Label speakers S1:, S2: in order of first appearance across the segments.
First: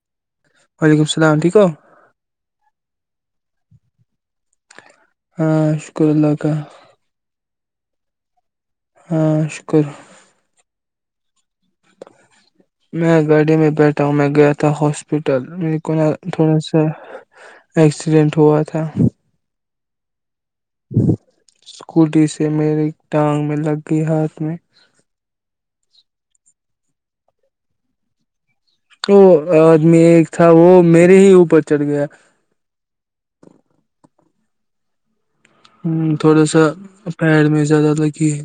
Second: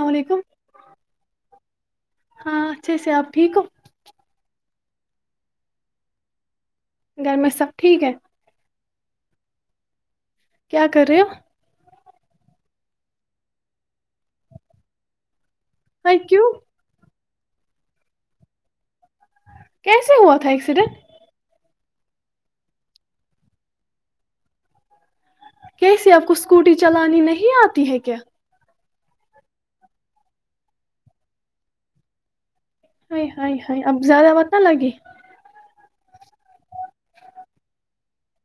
S1: السلام علیکم
S2: وعلیکم السلام ٹھیک ہو
S1: ہاں اچھے سے آپ ٹھیک ہو
S2: ہاں شکر اللہ کااں
S1: گھر میں سب ٹھیک ہے
S2: ہاں شکر
S1: کیا کرریو
S2: میں گاڑی میں بیٹھا ہوں میں گیا تھا ہاسپٹل کونا
S1: ہائی کیوں
S2: تھوڑا س ایکسیڈنٹ ہوا تھا
S1: کیسے ہوا ت ایکسیڈ
S2: اسکوٹی سے میری ٹانگ میں لگ گئی ہاتھ میں
S1: کیسے آپ کو اسکوٹی چلانی نہیں آتی ہے کیا
S2: تو آدمی ایک تھا وہ میرے ہی اوپر چڑھ گیا
S1: ہ ہ ہ اب زیادہ مت نہ لگے
S2: ہ تھوڑا سا پیر میں زیادہ لگی ہے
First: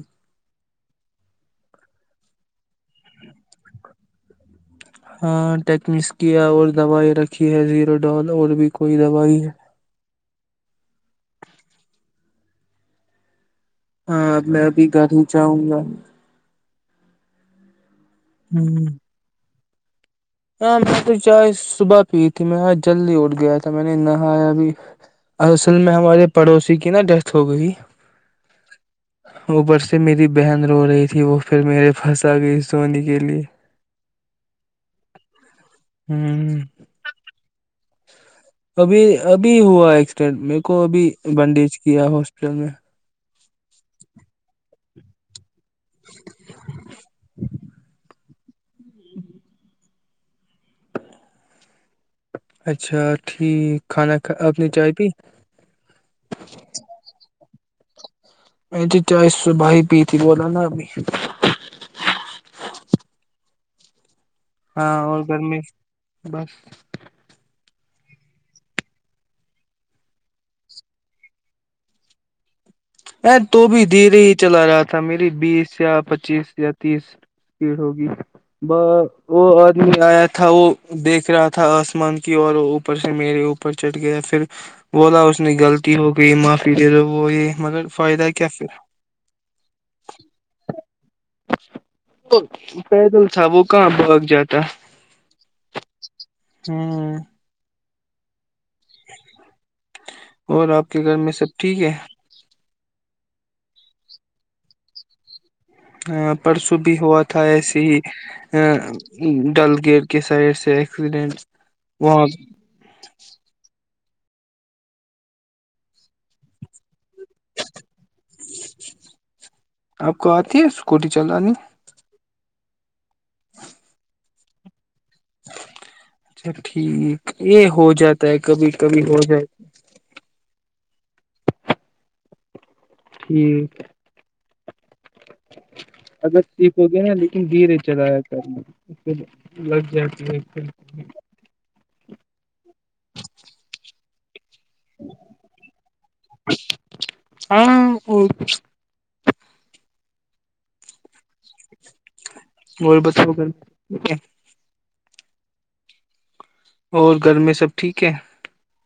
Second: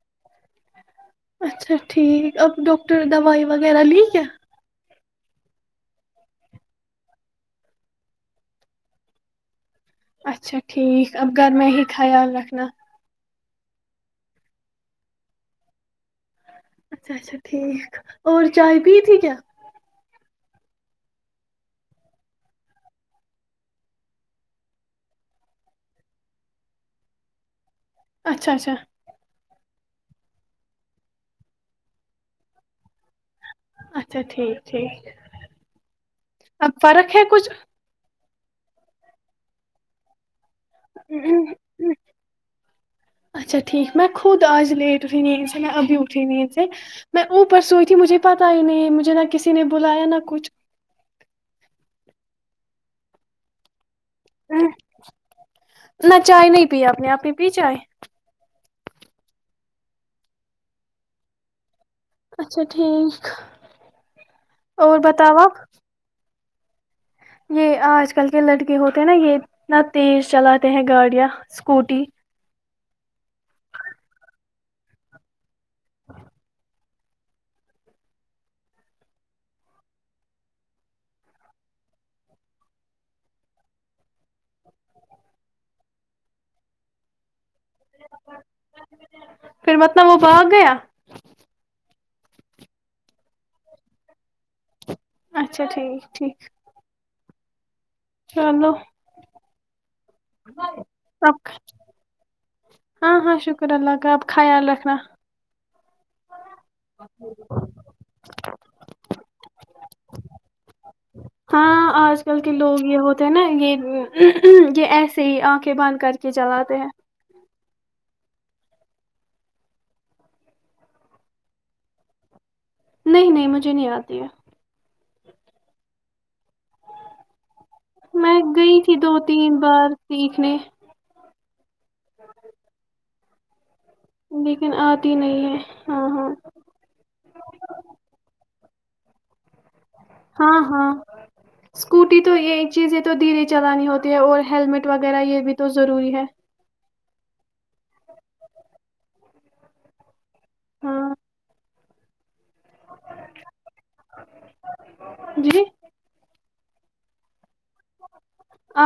S1: اچھا ٹھیک اب ڈاکٹر دوائی وغیرہ لیک ہے
S2: ہاں ٹیکمسک اور دوائی رکھی ہے زیرو ڈال اور بھی کوئی دوائی ہے
S1: اچھا ٹھیک اب گھر میں ہی ہی خیال رکھنا
S2: ہاں میں ابھی گھروں چاہوں گا
S1: اچھا اچھا ٹھیک اور چائے
S2: ہ
S1: پی تھی کیا
S2: ہاں میں تو چائے صبح پی تھی میںاں جلدی اٹھ گیا تھا میں نے نہایا ابھی اصل میں ہمارے پڑوسی کی نا ڈیتھ ہو گئی
S1: اچھا اچھا
S2: اوپر سے میری بہن رو رہی تھی وہ پھر میرے پھنس آ گئی سونی کی
S1: اچھا ٹھیک ٹھیک
S2: ہ
S1: اب فرق ہے کچھ
S2: ابھی ابھی ہوا ایکسیڈینٹ میں کو بھی بنڈیج کیا ہاسپٹل میں
S1: اچھا ٹھیک میں خود آج لیٹ اٹھی ن ا ان سے میں ابھی اٹھی ن سے میں اوپر سوئی تھی مجھے پتا ہی نہیں مجھے نہ کسی نے بولا بلایا نہ کچھ
S2: اچھا ٹھیک کھانا کھا آپ
S1: ہ
S2: نے چائے پی
S1: نہ چائے نہیں پی آپ نے آپ ہی بی جائے
S2: ا ج چائے صبح ہی پی تھی بوول نا ابھی
S1: اچھا ٹھیک
S2: ہاں
S1: اور بتاؤ
S2: گھر
S1: آپ
S2: میں بس
S1: یہ آج کل کے لڑکے ہوتے ہیں نا یہ اتنا تیز چلاتے ہیں گاڑیاں اسکوٹی
S2: ا تو بھی دھیرے ہی چلا رہا تھا میری بیس یا پچیس یا تیس اسپیڑ ہوگی وہ آدمی آیا تھا وہ دیکھ رہا تھا آسمان کی اور وہ اوپر سے میرے اوپر چٹھ گیا پھر بولا اس نے غلطی ہو گئی معافی دے دوو وہ یہ مگر فائدہ ہے کیا پھر
S1: پھر مطلب وہ بھاگ گیا
S2: وہ پیدل تھا وہ کہاں بھاگ جاتا
S1: اچھا ٹھیک ٹھیک
S2: ہ
S1: چ نو
S2: [inaudible] اور آپ کے گھر میں
S1: آپ
S2: سب ٹھیک ہے
S1: ہاں ہاں شکر اللہ کا آپ خیال رکھنا
S2: پرسوں بھی ہوا تھا ایسے ہی ا ڈل گیٹ کے سائڈ سے ایکسیڈنٹ
S1: ہاں آج
S2: وہاں
S1: کل کے لوگ یہ ہوتے ہیں نا یہ ایسے ہی آنکھیں بند کر کے چلاتے ہیں
S2: آپ کو آتی ہے اسکوٹی چلانی
S1: نہیں نہیں مجھے نہیں آتی ہے
S2: اچھا ٹھیک یہ ہو جاتا ہے
S1: میں
S2: کبھی
S1: گئی تھی
S2: کبھی
S1: دو
S2: ہو جائے
S1: تین بار سیکھنے [inaudible]
S2: ٹھیک ہے
S1: لیکن آ
S2: اگر ٹھیک ہو گیا نا لیکن دھیرے چلایا کرنا اس ج لگ جاتی ہے
S1: ہاں ہاں اسکوٹی تو یہ چیزیں تو دھیرے چلانی ہوتی ہے اور ہیلمٹ وغیرہ یہ بھی تو ضروری ہے
S2: ہاں ا
S1: ہاں
S2: وہ بت کر ٹ ہے
S1: جی
S2: اور گھر میں سب ٹھیک ہے
S1: آ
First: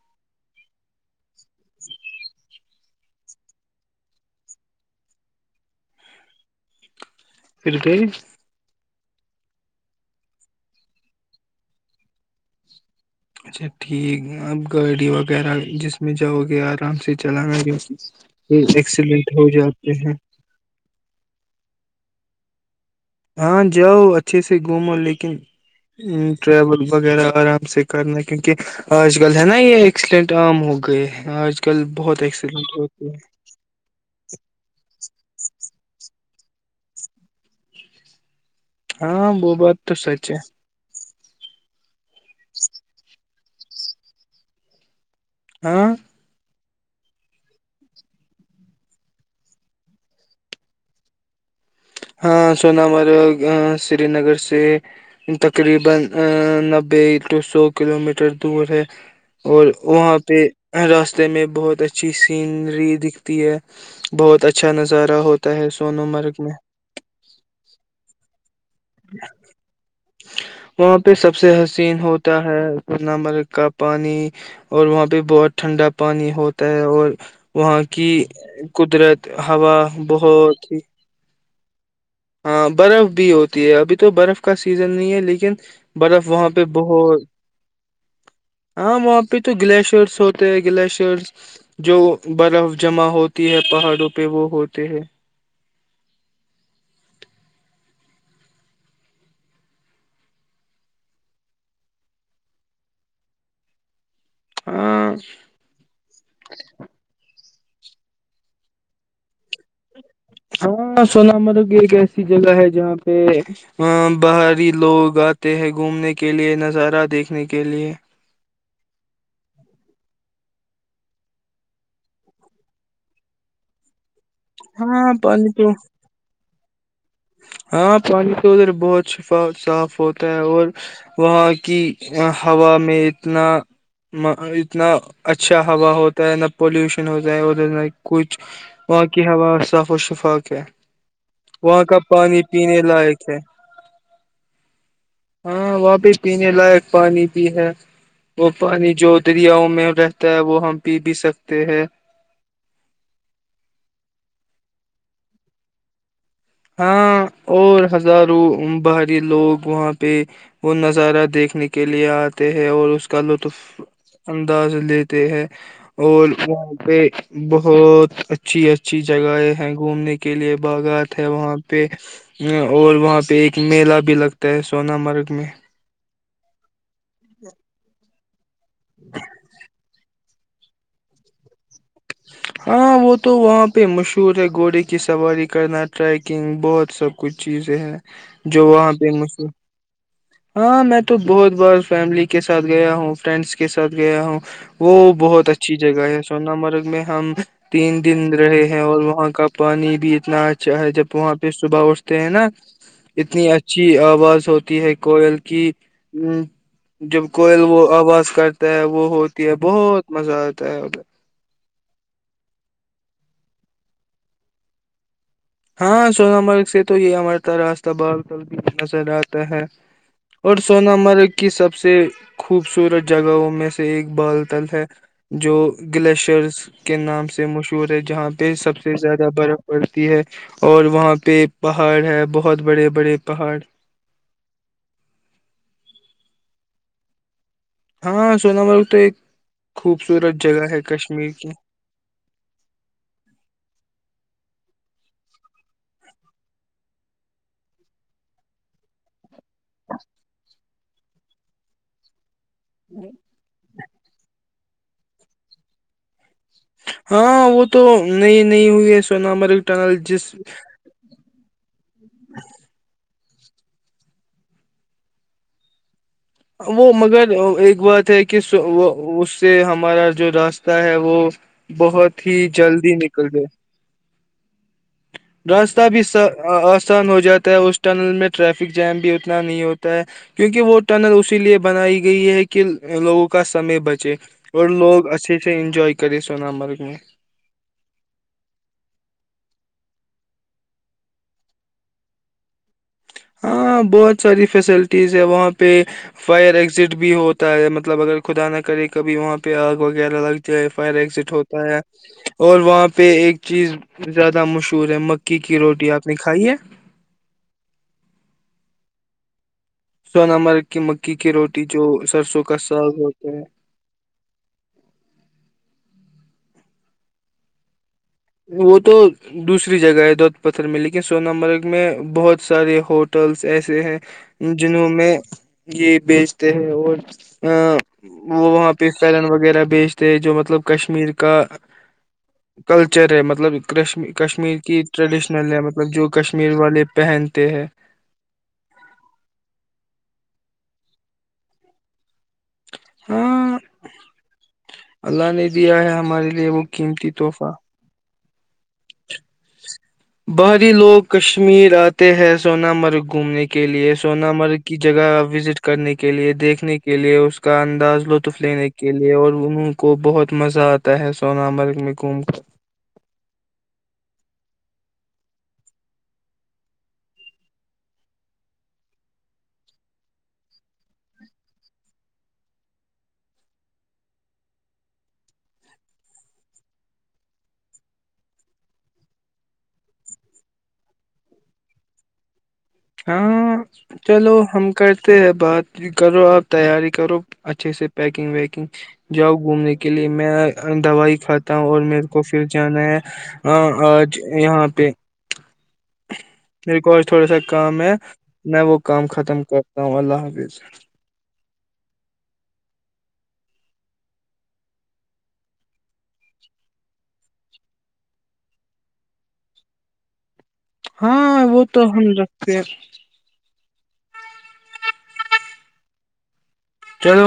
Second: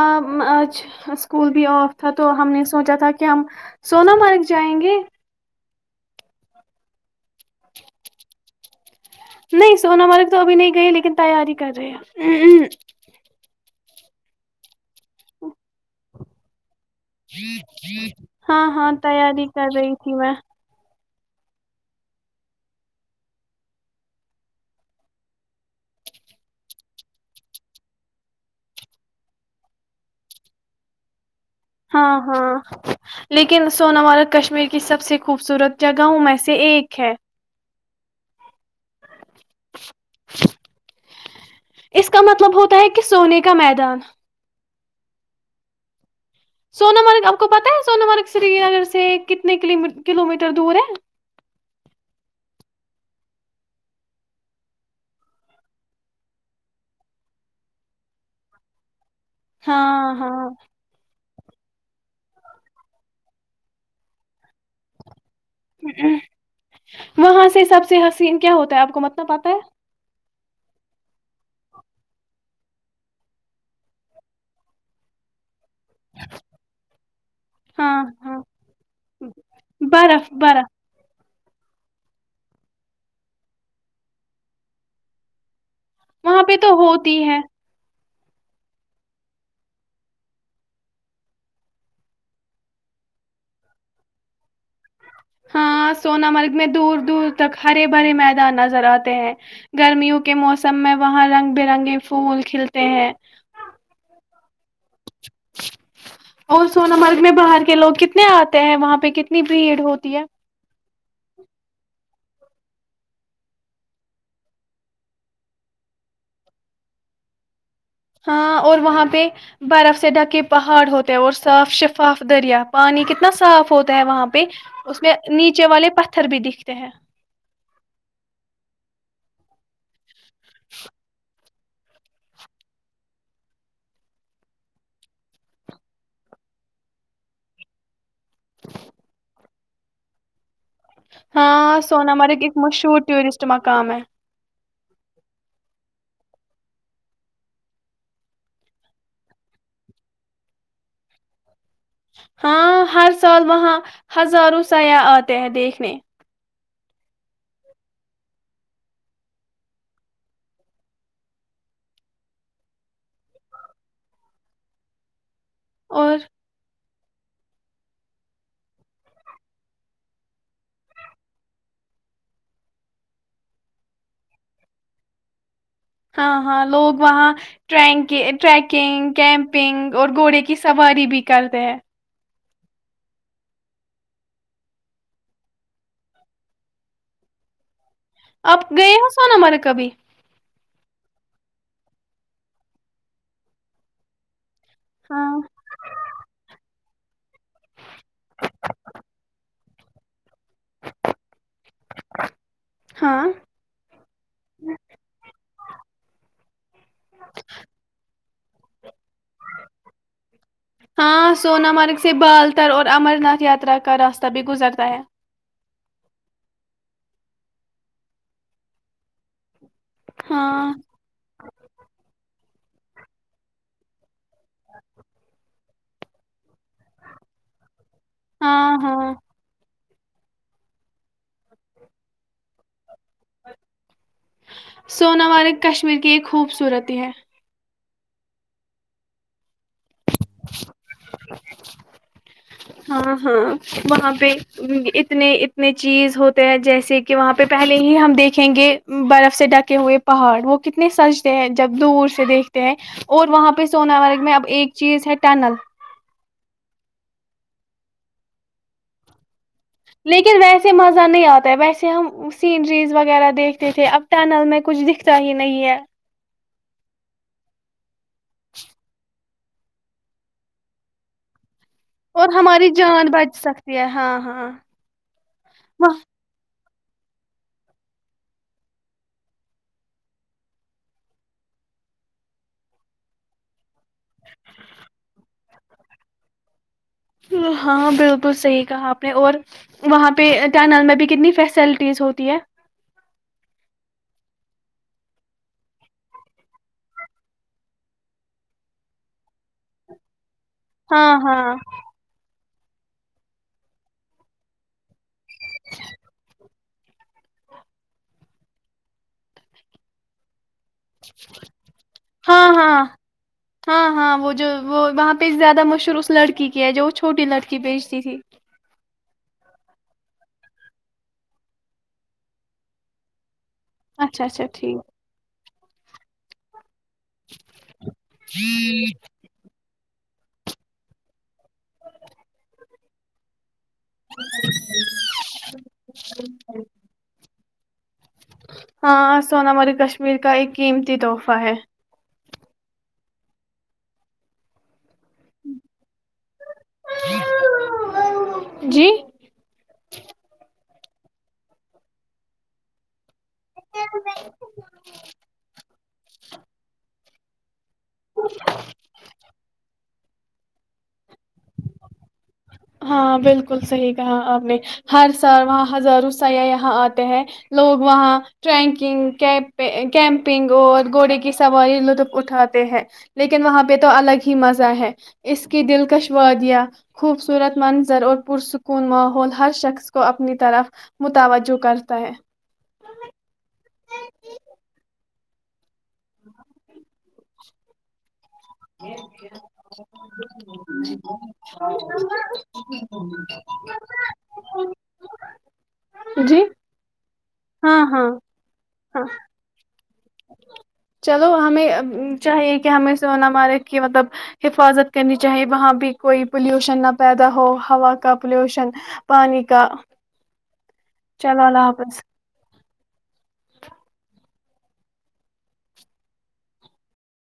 S1: آج اسکول بھی آف تھا تو ہم نے سوچا تھا کہ ہم سون مرگ جائیں گے
S2: پھر پ [unintelligible]
S1: نہیں سونا مرگ تو ابھی نہیں گئی لیکن تیاری کر رہے ہیں ہ ہ
S2: اچھا ٹھیک اب گاڑی وغیرہ جس میں جاؤ گے آ [unintelligible] آرام سے چلانا جو وہ
S1: ہاں ہاں
S2: ایکسیڈنٹ ہو
S1: تیاری کر
S2: جاتے
S1: رہی تھی
S2: ہیں [unintelligible]
S1: میں
S2: ہاں جاؤ اچھے سے گھومو لیکن ٹریول وغیرہ آرام سے کرنا کیونکہ آج کل ہے نا یہ ایکسیڈینٹ عام ہو گئے ہیں آج کل
S1: ہاں
S2: بہت
S1: ہاں
S2: ایکسیڈنٹ ہوتے ہیں
S1: لیکن سونامارک کشمیر کی سب سے خوبصورت جگہوں میں سے ایک ہے [unintelligible]
S2: ہاں وہ بات تو سچ ہے [unintelligible]
S1: اس کا مطلب ہوتا ہے کہ سونے کا میدان
S2: ہاں [unintelligible]
S1: سنا مرگ آپ کو پتا ہے سنا مرگ سری نگر سے کتنے کلو میٹر دور ہے
S2: [unintelligible] اور وہاں
S1: ہاں
S2: پہ
S1: ہاں
S2: ر رتے میں بہت اچھی سینری دکھتی ہے بہت اچھا نظارہ ہوتا [unintelligible] تا ہے سون مرگ میں [unintelligible]
S1: وہاں سے سب سے حسین کیا ہوتا ہے آپ کو متنا پاتا ہے [unintelligible]
S2: وہاں پہ سب سے حسین ہوتا ہے سن مرگ کا پانی اور وہاں پہ بہت ٹھنڈا پانی ہوتا ہے اور وہاں
S1: ہاں
S2: کی
S1: ہاں
S2: قدرت ہوا
S1: برف
S2: بہت
S1: برف
S2: ہی [unintelligible] ہاں برف بھی ہوتی ہے ابھی تو برف کا سیزن نہیں ہے لیکن برف وہاں پہ
S1: تو
S2: بہت
S1: ہوتی ہے
S2: [unintelligible] ہاں وہاں پہ تو گلیشیئرس ہوتے ہیں گلیشیرس جو برف جمع ہوتی ہے پہاڑوں پہ وہ ہو
S1: ہاں سوون مرگ میں دور دور تک ہرے بھرے میدان نظر آتے ہیں گرمیوں کے موسم میں وہاں رنگ برنگے پھول کھلتے ہیں [unintelligible]
S2: ہاں [unintelligible] [unintelligible]
S1: اور سونا مرگ میں باہر کے کہ لوگ کتنے آتے ہیں وہاں پہ کتنی بھیڑ ہوتی ہے [unintelligible]
S2: ہاں سنا ممر گ کہ ایسی جگہ ہے جہاں پہ باہری لوگ آتے ہیں گھومنے کے لیے نظارہ دیکھنے کے لیے [unintelligible]
S1: ہاں اور وہاں پہ برف سے ڈھکے پہاڑ ہوتے ہیں اور صاف شفاف دریا پانی کتنا صاف ہوتا ہے وہاں پہ اس
S2: ہاں
S1: میں
S2: پانی
S1: نیچے
S2: تو
S1: والے پتھر بھی دکھتے [unintelligible] تے [unintelligible]
S2: ہاں پانی تو ادھر بہت شفا صاف ہوتا ہے اور وہاں کی ہوا میں اتنا اتنا اچھا ہوا ہوتا ہے نہ پولوشن ہوتا ہے ادھر نہ کچھ باقی ہوا [unintelligible] صاف و شفا [unintelligible]
S1: ہاں س
S2: پانی پینے لائق ہے ہاں وہ بھی پینے لائق پانی بھی ہے وہ پانی جو دریاؤ میں رہتا ہے وہ ہم پی بھی سکتے ہیں
S1: ہاں ہر سال وہاں ہزاروں سیاح آتے ہیں دیکھنے
S2: ہاں اور ہزاروں باہری لوگ وہاں پہ وہ نظارہ دیکھنے کے لیے آتے ہے اور اس کا لطف انداز لیتے ہیں اور پ پہ بہت اچھی اچھی جگہیں ہیں گھومنے کے لیے باغات وہاں پہ اور وہاں پہ ایک میلہ بھی لگتا ہے سونا مارگ میں
S1: ہاں ہاں لوگ وہاں ٹرینک کے ٹریکنگ کیمپنگ اور گھوڑے کی کی سواری بھی کرتے ہیں
S2: ہاں وہ تو وہاں پہ مشہور ہے گھوڑے کی سواری کرنا ٹریکنگ بہت سب کچھ چیزیں ہیں
S1: آپ
S2: جو وہاں
S1: گئے ہو
S2: پہ
S1: سونا
S2: مشہور
S1: ہمارے کبھی
S2: ہاں میں تو بہت بار فیملی کے ساتھ گیا ہوں فرینڈس کے ساتھ گیا ہوں وہ
S1: ہاں
S2: بہت اچھی جگہ ہے سوون مرگ میں ہم تین دن رہے ہیں اور وہاں کا پانی بھی اتنا اچھا ہے جب وہاں پہ صبح اٹھتے ہیں نا
S1: ہاں
S2: اتنی اچھی آواز ہوتی ہے کوئل کی ہ جب کوئل وہ آواز کرتا ہے وہ ہوتی ہے بہت مزہ آتا ہے ادھر۔
S1: ہاں سونا م سے بالتر اور امرناتھ یاترا کا راستہ بھی گزرتا ہے
S2: ہاں سونا مرگ سے تو یہ ہممارتا راستہ بال ک بھی نظر آتا ہے اور
S1: ہاں،
S2: سوون مرگ کی سب سے خوبصورت جگہوں میں سے ایک بال تل ہے جو گلیشرس کے نام سے مشہور ہے جہاں پہ
S1: ہاں،
S2: سب سے
S1: ہاں،
S2: زیادہ برف پڑتی ہے اور وہاں پہ پہاڑ ہے بہت بڑے بڑے پہاڑ
S1: سونا مارگ کشمیر کی ایک خوبصورتی ہے
S2: ہاں سونا بر تو ایک خوبصورت جگہ ہے کشمیر کی
S1: ہاں ہاں وہاں پہ اتنے اتنے چیز ہوتے ہیں جیسے کہ وہاں پہ پہلے ہی ہم دیکھیں گے برف سے ڈکے ہوئے پہاڑ وہ کتنے سجتے ہیں جب دور سے دیکھ ہیں اور وہاں پہ سونا مرگ میں اب ایک چیز ہے ٹنل
S2: ہاں وہ تو نہیںئی نہیں ہوئی ہے سونا مر
S1: لیکن ویسے مزہ نہیں آتا ہے ویسے ہم سینریز وغیرہ دیکھتے تھے اب ٹنل میں کچھ دکھتا ہی نہیں ہے
S2: وہ مگر ایک بات ہے کہ اس سے ہمارا جو راستہ ہے وہ بہت
S1: اور
S2: ہی
S1: ہماری
S2: جلدی
S1: جان بچ سکتی ہے ہاں ہاں ہاں
S2: رستہ بھی س نقسان ہو جاتا ہے اس ٹنل میں ٹریفک جیم بھی اتنا نہیں ہوتا ہے کیونکہ وہ ٹنل اسی لیے بنائی گئی ہے کہ لوگوں کا سمے بچے اور لوگ اچھے سے انجوائے کرے سون مرگ میں
S1: ہاں بالکل صحیح کہا آپ نے اور وہاں پہ ٹینل میں بھی کتنی فیسلٹیز ہوتی ہے
S2: ہاں بہت ساری فیسلٹیز ہے وہاں پہ فائر ایگزٹ بھی ہوتا ہے مطلب اگر خدا نہ کرے کبھی وہاں پہ آگ وغیرہ لگ ایف آئی آر
S1: ہاں
S2: ایگزٹ
S1: ہاں
S2: ہوتا ہے اور وہاں پہ ایک چیز زیادہ مشہور ہے مک کی کی روٹی آپ نے کھائی ہے سو نمبر
S1: ہاں ہاں
S2: ساگ ہوتا ہے
S1: ہاں ہاں وہ جو وہ وہاں پہ زیادہ مشہور اس لڑکی کی ہے جو چھوٹی لڑکی بیچتی تھی
S2: وہ تو دوسری جگہ ہے دودت پتھر میں لیکن سوون مرگ میں بہت سارے ہوٹلس ایسے ہیں
S1: اچھا اچھا ٹھیک
S2: جنہوں میں یہ بیچتے ہیں اور ا وہ وہاں پہ فلن وغیرہ بیچ تھ جو مطلب کشمیر کا کلچر چر رہ ہے مطلب کش کشمیر کی ٹریڈیشنل ہے مطلب جو کشمیر والے پہن ت ہیں
S1: ہاں سونا ہماری کشمیر کا ایک قیمتی تحفہ ہے
S2: ہاں اللہ نے دیا ہے ہمارے لیے وہ قیمتی تحفہ
S1: جی
S2: باہری لوگ کشمیر آتے ہیں سوون مرگ گھومنے کے لیے سوون مرگ کی جگہ وزٹ کرنے کے لیے دیکھنے کے لیے اس کا انداز لطف لینے کے لیے اور انہوں کو بہت مزہ آتا ہے سوون مرگ میں گھوم کر
S1: ہاں بالکل صحیح کہا آپ نے ہر سال وہاں ہزاروں سیاح یہاں آتے ہیں لوگ وہاں ٹرکنگ کیمپنگ اور گھوڑے کی سواری لطف اٹھاتے ہیں لیکن وہاں پہ تو الگ ہی مزہ ہے اس کی دلکش وادیاں خوب سکن مال ہر شاخ کو اپنا تراف متواجو کرتا ہے۔
S2: ہاں چلو ہم کرتے ہیں بات جی کرو آپ تیاری کرو اچھے سے پیکنگ ویکنگ جاؤ گھومنے کے لیے میں دوائی کھاتا ہوں اور میرے کو پھر جانا ہے آج یہاں پہ
S1: جی
S2: میرے کو آج تھوڑا سا کام
S1: ہاں
S2: ہے
S1: ہاں
S2: میں وہ
S1: ہاں
S2: کام ختمقیفےگزع کرتا ہوں اللہ حافظ
S1: چلو ہمیں چاہیے کہ ہمیں سونا مارگ کی مطلب حفاظت کرنی چاہیے وہاں بھی کوئی پلیوشن نہ پیدا ہو ہوا کا پلیوشن پانی کا
S2: ہاں
S1: چلو
S2: وہ
S1: اللہ
S2: تو
S1: حافظ
S2: ہم رکھتے ہیں عغدآفعںںں ںووقعسدح چلو